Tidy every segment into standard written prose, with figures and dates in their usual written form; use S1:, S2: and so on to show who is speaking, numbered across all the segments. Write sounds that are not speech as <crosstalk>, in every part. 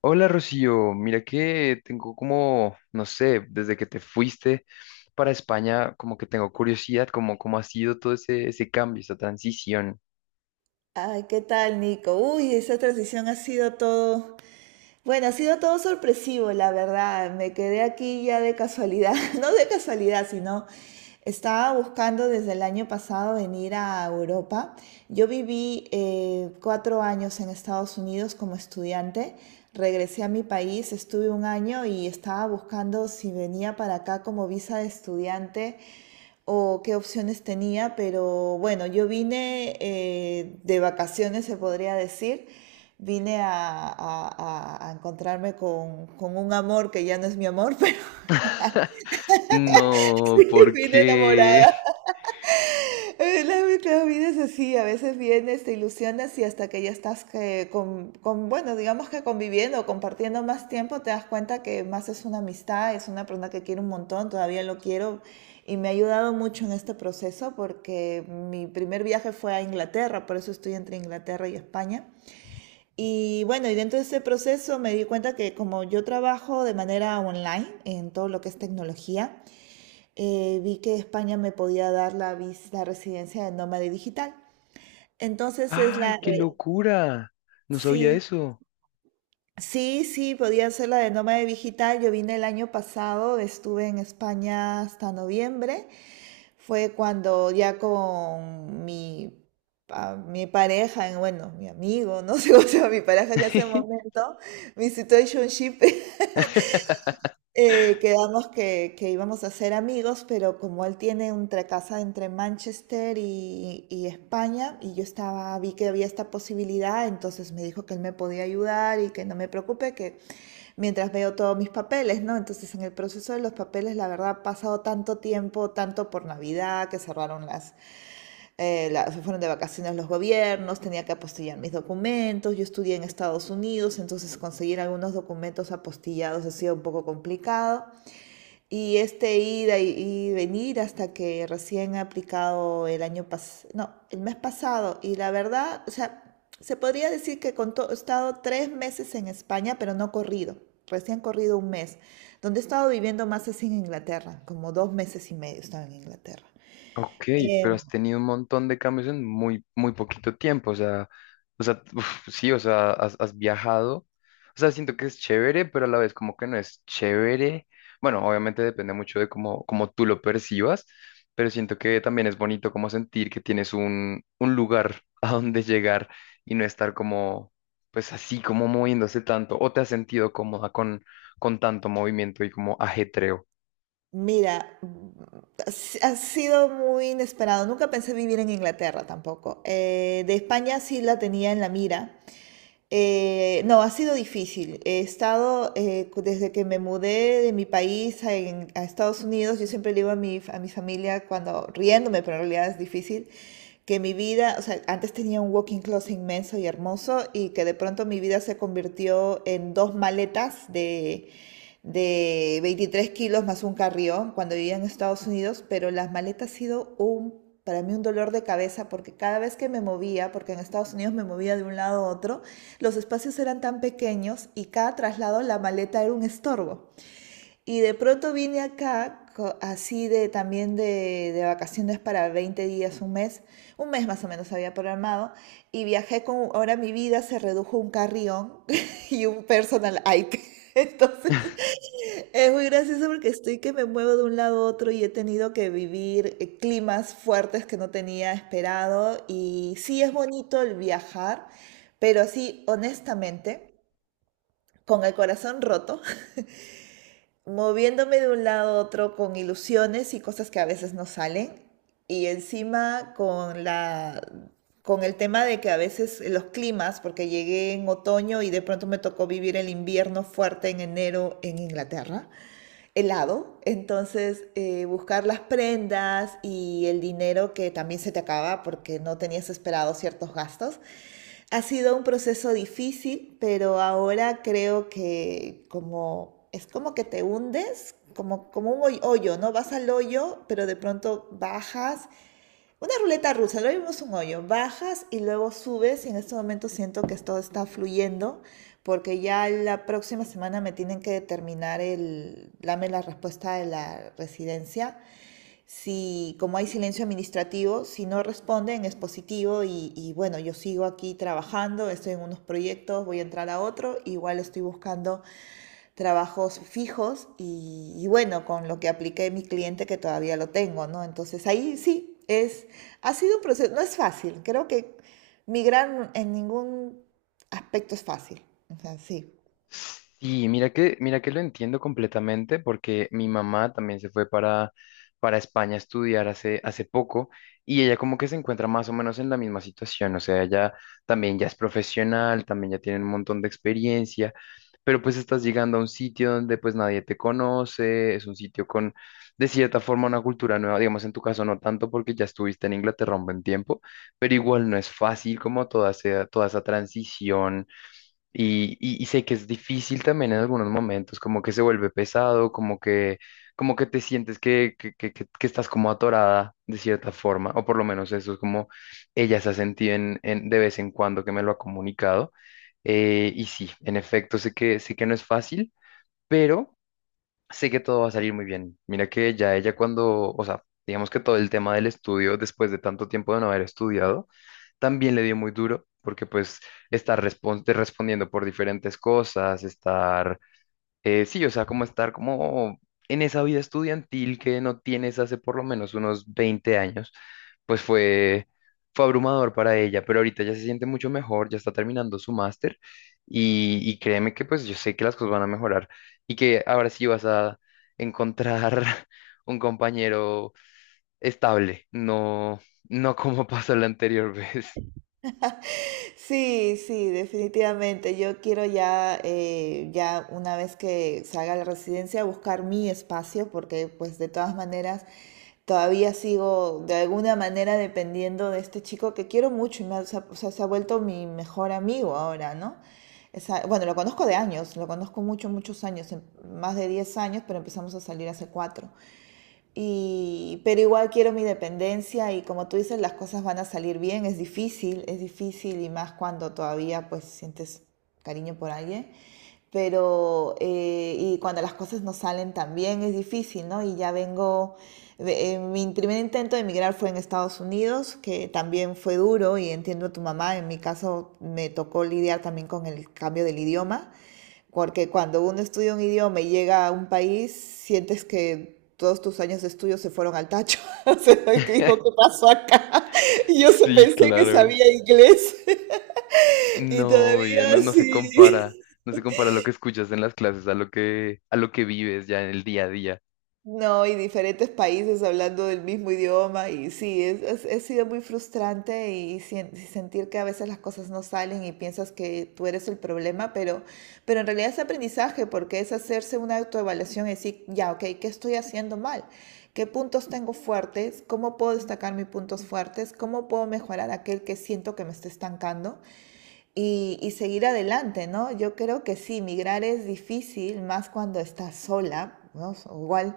S1: Hola Rocío, mira que tengo como, no sé, desde que te fuiste para España, como que tengo curiosidad, como cómo ha sido todo ese cambio, esa transición.
S2: Ay, ¿qué tal, Nico? Uy, esa transición ha sido todo, bueno, ha sido todo sorpresivo, la verdad. Me quedé aquí ya de casualidad, <laughs> no de casualidad, sino estaba buscando desde el año pasado venir a Europa. Yo viví 4 años en Estados Unidos como estudiante, regresé a mi país, estuve un año y estaba buscando si venía para acá como visa de estudiante o qué opciones tenía, pero bueno, yo vine de vacaciones, se podría decir. Vine a encontrarme con un amor que ya no es mi amor, <laughs> pero
S1: <laughs> No,
S2: sí,
S1: ¿por
S2: vine
S1: qué?
S2: enamorada. Eh, La, la vida es así, a veces vienes, te ilusionas y hasta que ya estás que bueno, digamos que conviviendo, o compartiendo más tiempo, te das cuenta que más es una amistad, es una persona que quiero un montón, todavía lo quiero y me ha ayudado mucho en este proceso porque mi primer viaje fue a Inglaterra, por eso estoy entre Inglaterra y España. Y bueno, y dentro de ese proceso me di cuenta que como yo trabajo de manera online en todo lo que es tecnología, vi que España me podía dar la residencia de nómade digital.
S1: <laughs>
S2: Entonces
S1: ¡Ay, qué locura! No sabía
S2: sí,
S1: eso.
S2: sí, sí, podía ser la de nómade digital. Yo vine el año pasado, estuve en España hasta noviembre. Fue cuando ya mi pareja, bueno, mi amigo, no sé <laughs> cómo se mi pareja que en ese momento, mi situationship <laughs>
S1: <laughs>
S2: Quedamos que íbamos a ser amigos, pero como él tiene una casa entre Manchester y España, y yo estaba, vi que había esta posibilidad, entonces me dijo que él me podía ayudar y que no me preocupe, que mientras veo todos mis papeles, ¿no? Entonces en el proceso de los papeles, la verdad, ha pasado tanto tiempo, tanto por Navidad, que cerraron se fueron de vacaciones los gobiernos, tenía que apostillar mis documentos, yo estudié en Estados Unidos, entonces conseguir algunos documentos apostillados ha sido un poco complicado. Y este ida y venir hasta que recién ha aplicado el año pasado, no, el mes pasado. Y la verdad, o sea, se podría decir que he estado 3 meses en España, pero no corrido, recién corrido un mes, donde he estado viviendo más así en Inglaterra, como 2 meses y medio he estado en Inglaterra.
S1: Ok,
S2: Eh,
S1: pero has tenido un montón de cambios en muy poquito tiempo, o sea, <laughs> uf, sí, o sea, has viajado, o sea, siento que es chévere, pero a la vez como que no es chévere. Bueno, obviamente depende mucho de cómo tú lo percibas, pero siento que también es bonito como sentir que tienes un lugar <laughs> a donde llegar y no estar como, pues así, como moviéndose tanto, o te has sentido cómoda con tanto movimiento y como ajetreo.
S2: Mira, ha sido muy inesperado. Nunca pensé vivir en Inglaterra tampoco. De España sí la tenía en la mira. No, ha sido difícil. He estado, desde que me mudé de mi país a Estados Unidos, yo siempre le digo a mi familia, cuando riéndome, pero en realidad es difícil, que mi vida, o sea, antes tenía un walking closet inmenso y hermoso y que de pronto mi vida se convirtió en dos maletas de 23 kilos más un carrión cuando vivía en Estados Unidos, pero las maletas ha sido para mí un dolor de cabeza porque cada vez que me movía, porque en Estados Unidos me movía de un lado a otro, los espacios eran tan pequeños y cada traslado la maleta era un estorbo. Y de pronto vine acá así de también de vacaciones para 20 días, un mes más o menos había programado y viajé con, ahora mi vida se redujo a un carrión <laughs> y un personal Ike. <laughs> Entonces es muy gracioso porque estoy que me muevo de un lado a otro y he tenido que vivir climas fuertes que no tenía esperado y sí es bonito el viajar, pero así honestamente con el corazón roto, <laughs> moviéndome de un lado a otro con ilusiones y cosas que a veces no salen, y encima con el tema de que a veces los climas, porque llegué en otoño y de pronto me tocó vivir el invierno fuerte en enero en Inglaterra, helado, entonces buscar las prendas y el dinero que también se te acaba porque no tenías esperado ciertos gastos. Ha sido un proceso difícil, pero ahora creo que como es como que te hundes, como, como un hoyo, ¿no? Vas al hoyo, pero de pronto bajas. Una ruleta rusa, lo vimos un hoyo. Bajas y luego subes y en este momento siento que todo está fluyendo porque ya la próxima semana me tienen que determinar el, dame la respuesta de la residencia. Si, como hay silencio administrativo, si no responden es positivo y bueno, yo sigo aquí trabajando, estoy en unos proyectos, voy a entrar a otro, igual estoy buscando trabajos fijos y bueno, con lo que apliqué mi cliente que todavía lo tengo, ¿no? Entonces ahí sí, ha sido un proceso, no es fácil, creo que migrar en ningún aspecto es fácil, o sea, sí.
S1: Sí, mira que lo entiendo completamente porque mi mamá también se fue para España a estudiar hace poco y ella como que se encuentra más o menos en la misma situación, o sea, ella también ya es profesional, también ya tiene un montón de experiencia, pero pues estás llegando a un sitio donde pues nadie te conoce, es un sitio con de cierta forma una cultura nueva, digamos en tu caso no tanto porque ya estuviste en Inglaterra un buen tiempo, pero igual no es fácil como toda esa transición y sé que es difícil también en algunos momentos, como que se vuelve pesado, como que te sientes que estás como atorada de cierta forma, o por lo menos eso es como ella se ha sentido de vez en cuando que me lo ha comunicado. Y sí, en efecto, sé que no es fácil, pero sé que todo va a salir muy bien. Mira que ya ella cuando, o sea, digamos que todo el tema del estudio, después de tanto tiempo de no haber estudiado, también le dio muy duro, porque pues te respondiendo por diferentes cosas, estar, sí, o sea, como estar como en esa vida estudiantil que no tienes hace por lo menos unos 20 años, pues fue, fue abrumador para ella, pero ahorita ya se siente mucho mejor, ya está terminando su máster y créeme que pues yo sé que las cosas van a mejorar y que ahora sí vas a encontrar <laughs> un compañero estable, no, no como <laughs> pasó la anterior vez.
S2: Sí, sí, definitivamente. Yo quiero ya una vez que salga la residencia, buscar mi espacio, porque pues de todas maneras todavía sigo de alguna manera dependiendo de este chico que quiero mucho y se ha, o sea, se ha vuelto mi mejor amigo ahora, ¿no? Bueno, lo conozco de años, lo conozco muchos, muchos años, más de 10 años, pero empezamos a salir hace 4. Y, pero igual quiero mi dependencia y como tú dices, las cosas van a salir bien. Es difícil y más cuando todavía pues sientes cariño por alguien. Pero, y cuando las cosas no salen tan bien es difícil, ¿no? Y ya vengo, mi primer intento de emigrar fue en Estados Unidos, que también fue duro y entiendo a tu mamá, en mi caso me tocó lidiar también con el cambio del idioma. Porque cuando uno estudia un idioma y llega a un país, sientes que todos tus años de estudio se fueron al tacho. <laughs> O sea, que dijo,
S1: <laughs>
S2: ¿qué pasó acá? <laughs> Y yo
S1: Sí,
S2: pensé que
S1: claro.
S2: sabía inglés <laughs> y
S1: No, oye, no,
S2: todavía
S1: no se compara,
S2: sí.
S1: no se compara lo que escuchas en las clases a lo que vives ya en el día a día.
S2: No, y diferentes países hablando del mismo idioma, y sí, ha sido muy frustrante y, sentir que a veces las cosas no salen y piensas que tú eres el problema, en realidad es aprendizaje porque es hacerse una autoevaluación y decir, ya, ok, ¿qué estoy haciendo mal? ¿Qué puntos tengo fuertes? ¿Cómo puedo destacar mis puntos fuertes? ¿Cómo puedo mejorar aquel que siento que me está estancando? Y seguir adelante, ¿no? Yo creo que sí, migrar es difícil, más cuando estás sola, ¿no? So, igual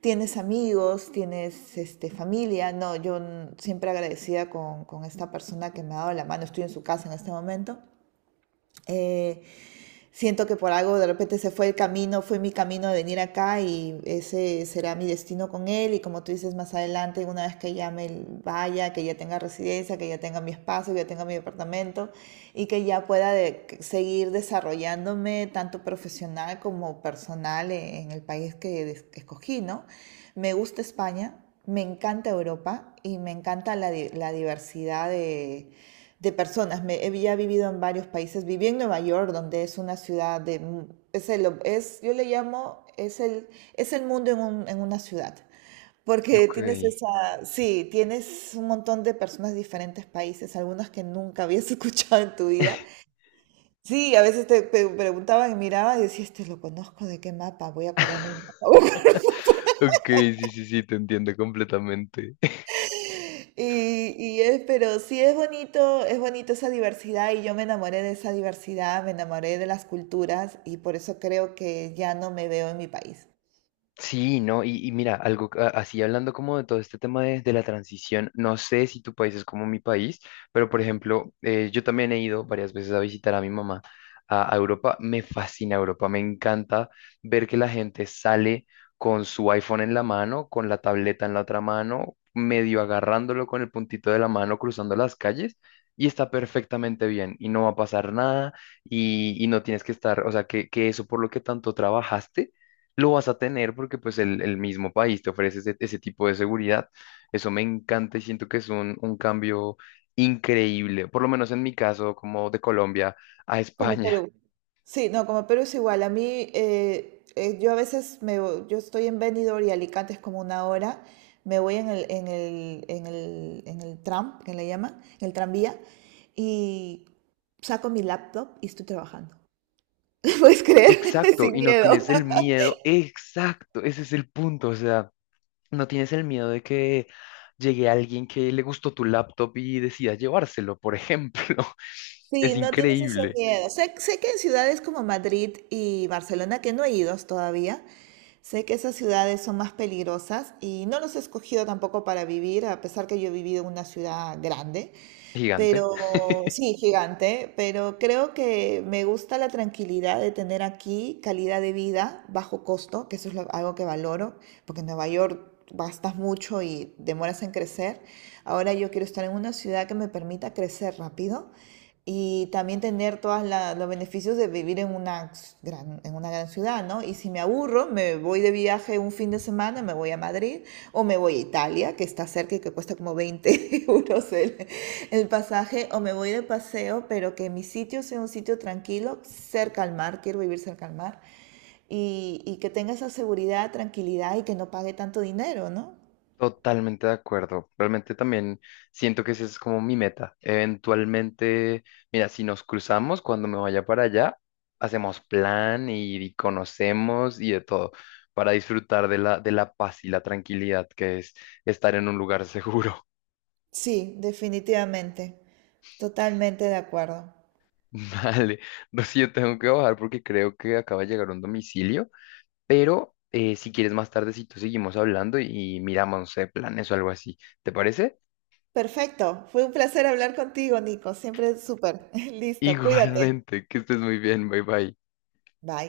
S2: tienes amigos, tienes este, familia, no, yo siempre agradecida con esta persona que me ha dado la mano, estoy en su casa en este momento. Eh, Siento que por algo de repente se fue el camino, fue mi camino de venir acá y ese será mi destino con él. Y como tú dices, más adelante, una vez que ya me vaya, que ya tenga residencia, que ya tenga mi espacio, que ya tenga mi departamento y que ya pueda seguir desarrollándome tanto profesional como personal el país que escogí, ¿no? Me gusta España, me encanta Europa y me encanta la diversidad de personas. He vivido en varios países. Viví en Nueva York, donde es una ciudad de... Yo le llamo, es el mundo en una ciudad. Porque
S1: Ok.
S2: tienes esa, sí, tienes un montón de personas de diferentes países, algunas que nunca habías <laughs> escuchado en tu vida. Sí, a veces te preguntaban y miraban y decías, este lo conozco, ¿de qué mapa? Voy a acordarme el mapa. <laughs>
S1: Ok, sí, sí, sí, te entiendo completamente.
S2: Y es, pero sí es bonito esa diversidad y yo me enamoré de esa diversidad, me enamoré de las culturas y por eso creo que ya no me veo en mi país.
S1: Sí, no, y mira, algo así hablando como de todo este tema de la transición, no sé si tu país es como mi país, pero por ejemplo, yo también he ido varias veces a visitar a mi mamá a Europa, me fascina Europa, me encanta ver que la gente sale con su iPhone en la mano, con la tableta en la otra mano, medio agarrándolo con el puntito de la mano, cruzando las calles. Y está perfectamente bien y no va a pasar nada y no tienes que estar, o sea, que eso por lo que tanto trabajaste lo vas a tener porque pues el mismo país te ofrece ese tipo de seguridad. Eso me encanta y siento que es un cambio increíble, por lo menos en mi caso, como de Colombia a <laughs>
S2: Como
S1: España.
S2: Perú. Sí, no, como Perú es igual. A mí, yo a veces yo estoy en Benidorm y Alicante es como una hora. Me voy en el tram, que le llaman, en el tranvía, y saco mi laptop y estoy trabajando. <laughs> ¿Puedes creer? <laughs>
S1: Exacto,
S2: Sin
S1: y no
S2: miedo.
S1: tienes el miedo, exacto, ese es el punto, o sea, no tienes el miedo de que llegue alguien que le gustó tu laptop y decida llevárselo, por ejemplo. <laughs>
S2: Sí,
S1: Es
S2: no tienes ese
S1: increíble.
S2: miedo. Sé que en ciudades como Madrid y Barcelona, que no he ido todavía, sé que esas ciudades son más peligrosas y no los he escogido tampoco para vivir, a pesar que yo he vivido en una ciudad grande,
S1: Gigante.
S2: pero sí, gigante, pero creo que me gusta la tranquilidad de tener aquí calidad de vida bajo costo, que eso es algo que valoro, porque en Nueva York gastas mucho y demoras en crecer. Ahora yo quiero estar en una ciudad que me permita crecer rápido y también tener todos los beneficios de vivir en en una gran ciudad, ¿no? Y si me aburro, me voy de viaje un fin de semana, me voy a Madrid o me voy a Italia, que está cerca y que cuesta como 20 <laughs> euros el pasaje, o me voy de paseo, pero que mi sitio sea un sitio tranquilo, cerca al mar, quiero vivir cerca al mar, y que tenga esa seguridad, tranquilidad y que no pague tanto dinero, ¿no?
S1: Totalmente de acuerdo. Realmente también siento que esa es como mi meta. Eventualmente, mira, si nos cruzamos cuando me vaya para allá, hacemos plan y conocemos y de todo para disfrutar de la paz y la tranquilidad que es estar en un lugar seguro.
S2: Sí, definitivamente, totalmente de acuerdo.
S1: <laughs> Vale, no sé, yo tengo que bajar porque creo que acaba de llegar un domicilio, pero si quieres más tardecito seguimos hablando y miramos, no sé, planes o algo así. ¿Te parece?
S2: Perfecto, fue un placer hablar contigo, Nico, siempre súper. <laughs>
S1: <laughs>
S2: Listo, cuídate.
S1: Igualmente, que estés muy bien, bye bye.
S2: Bye.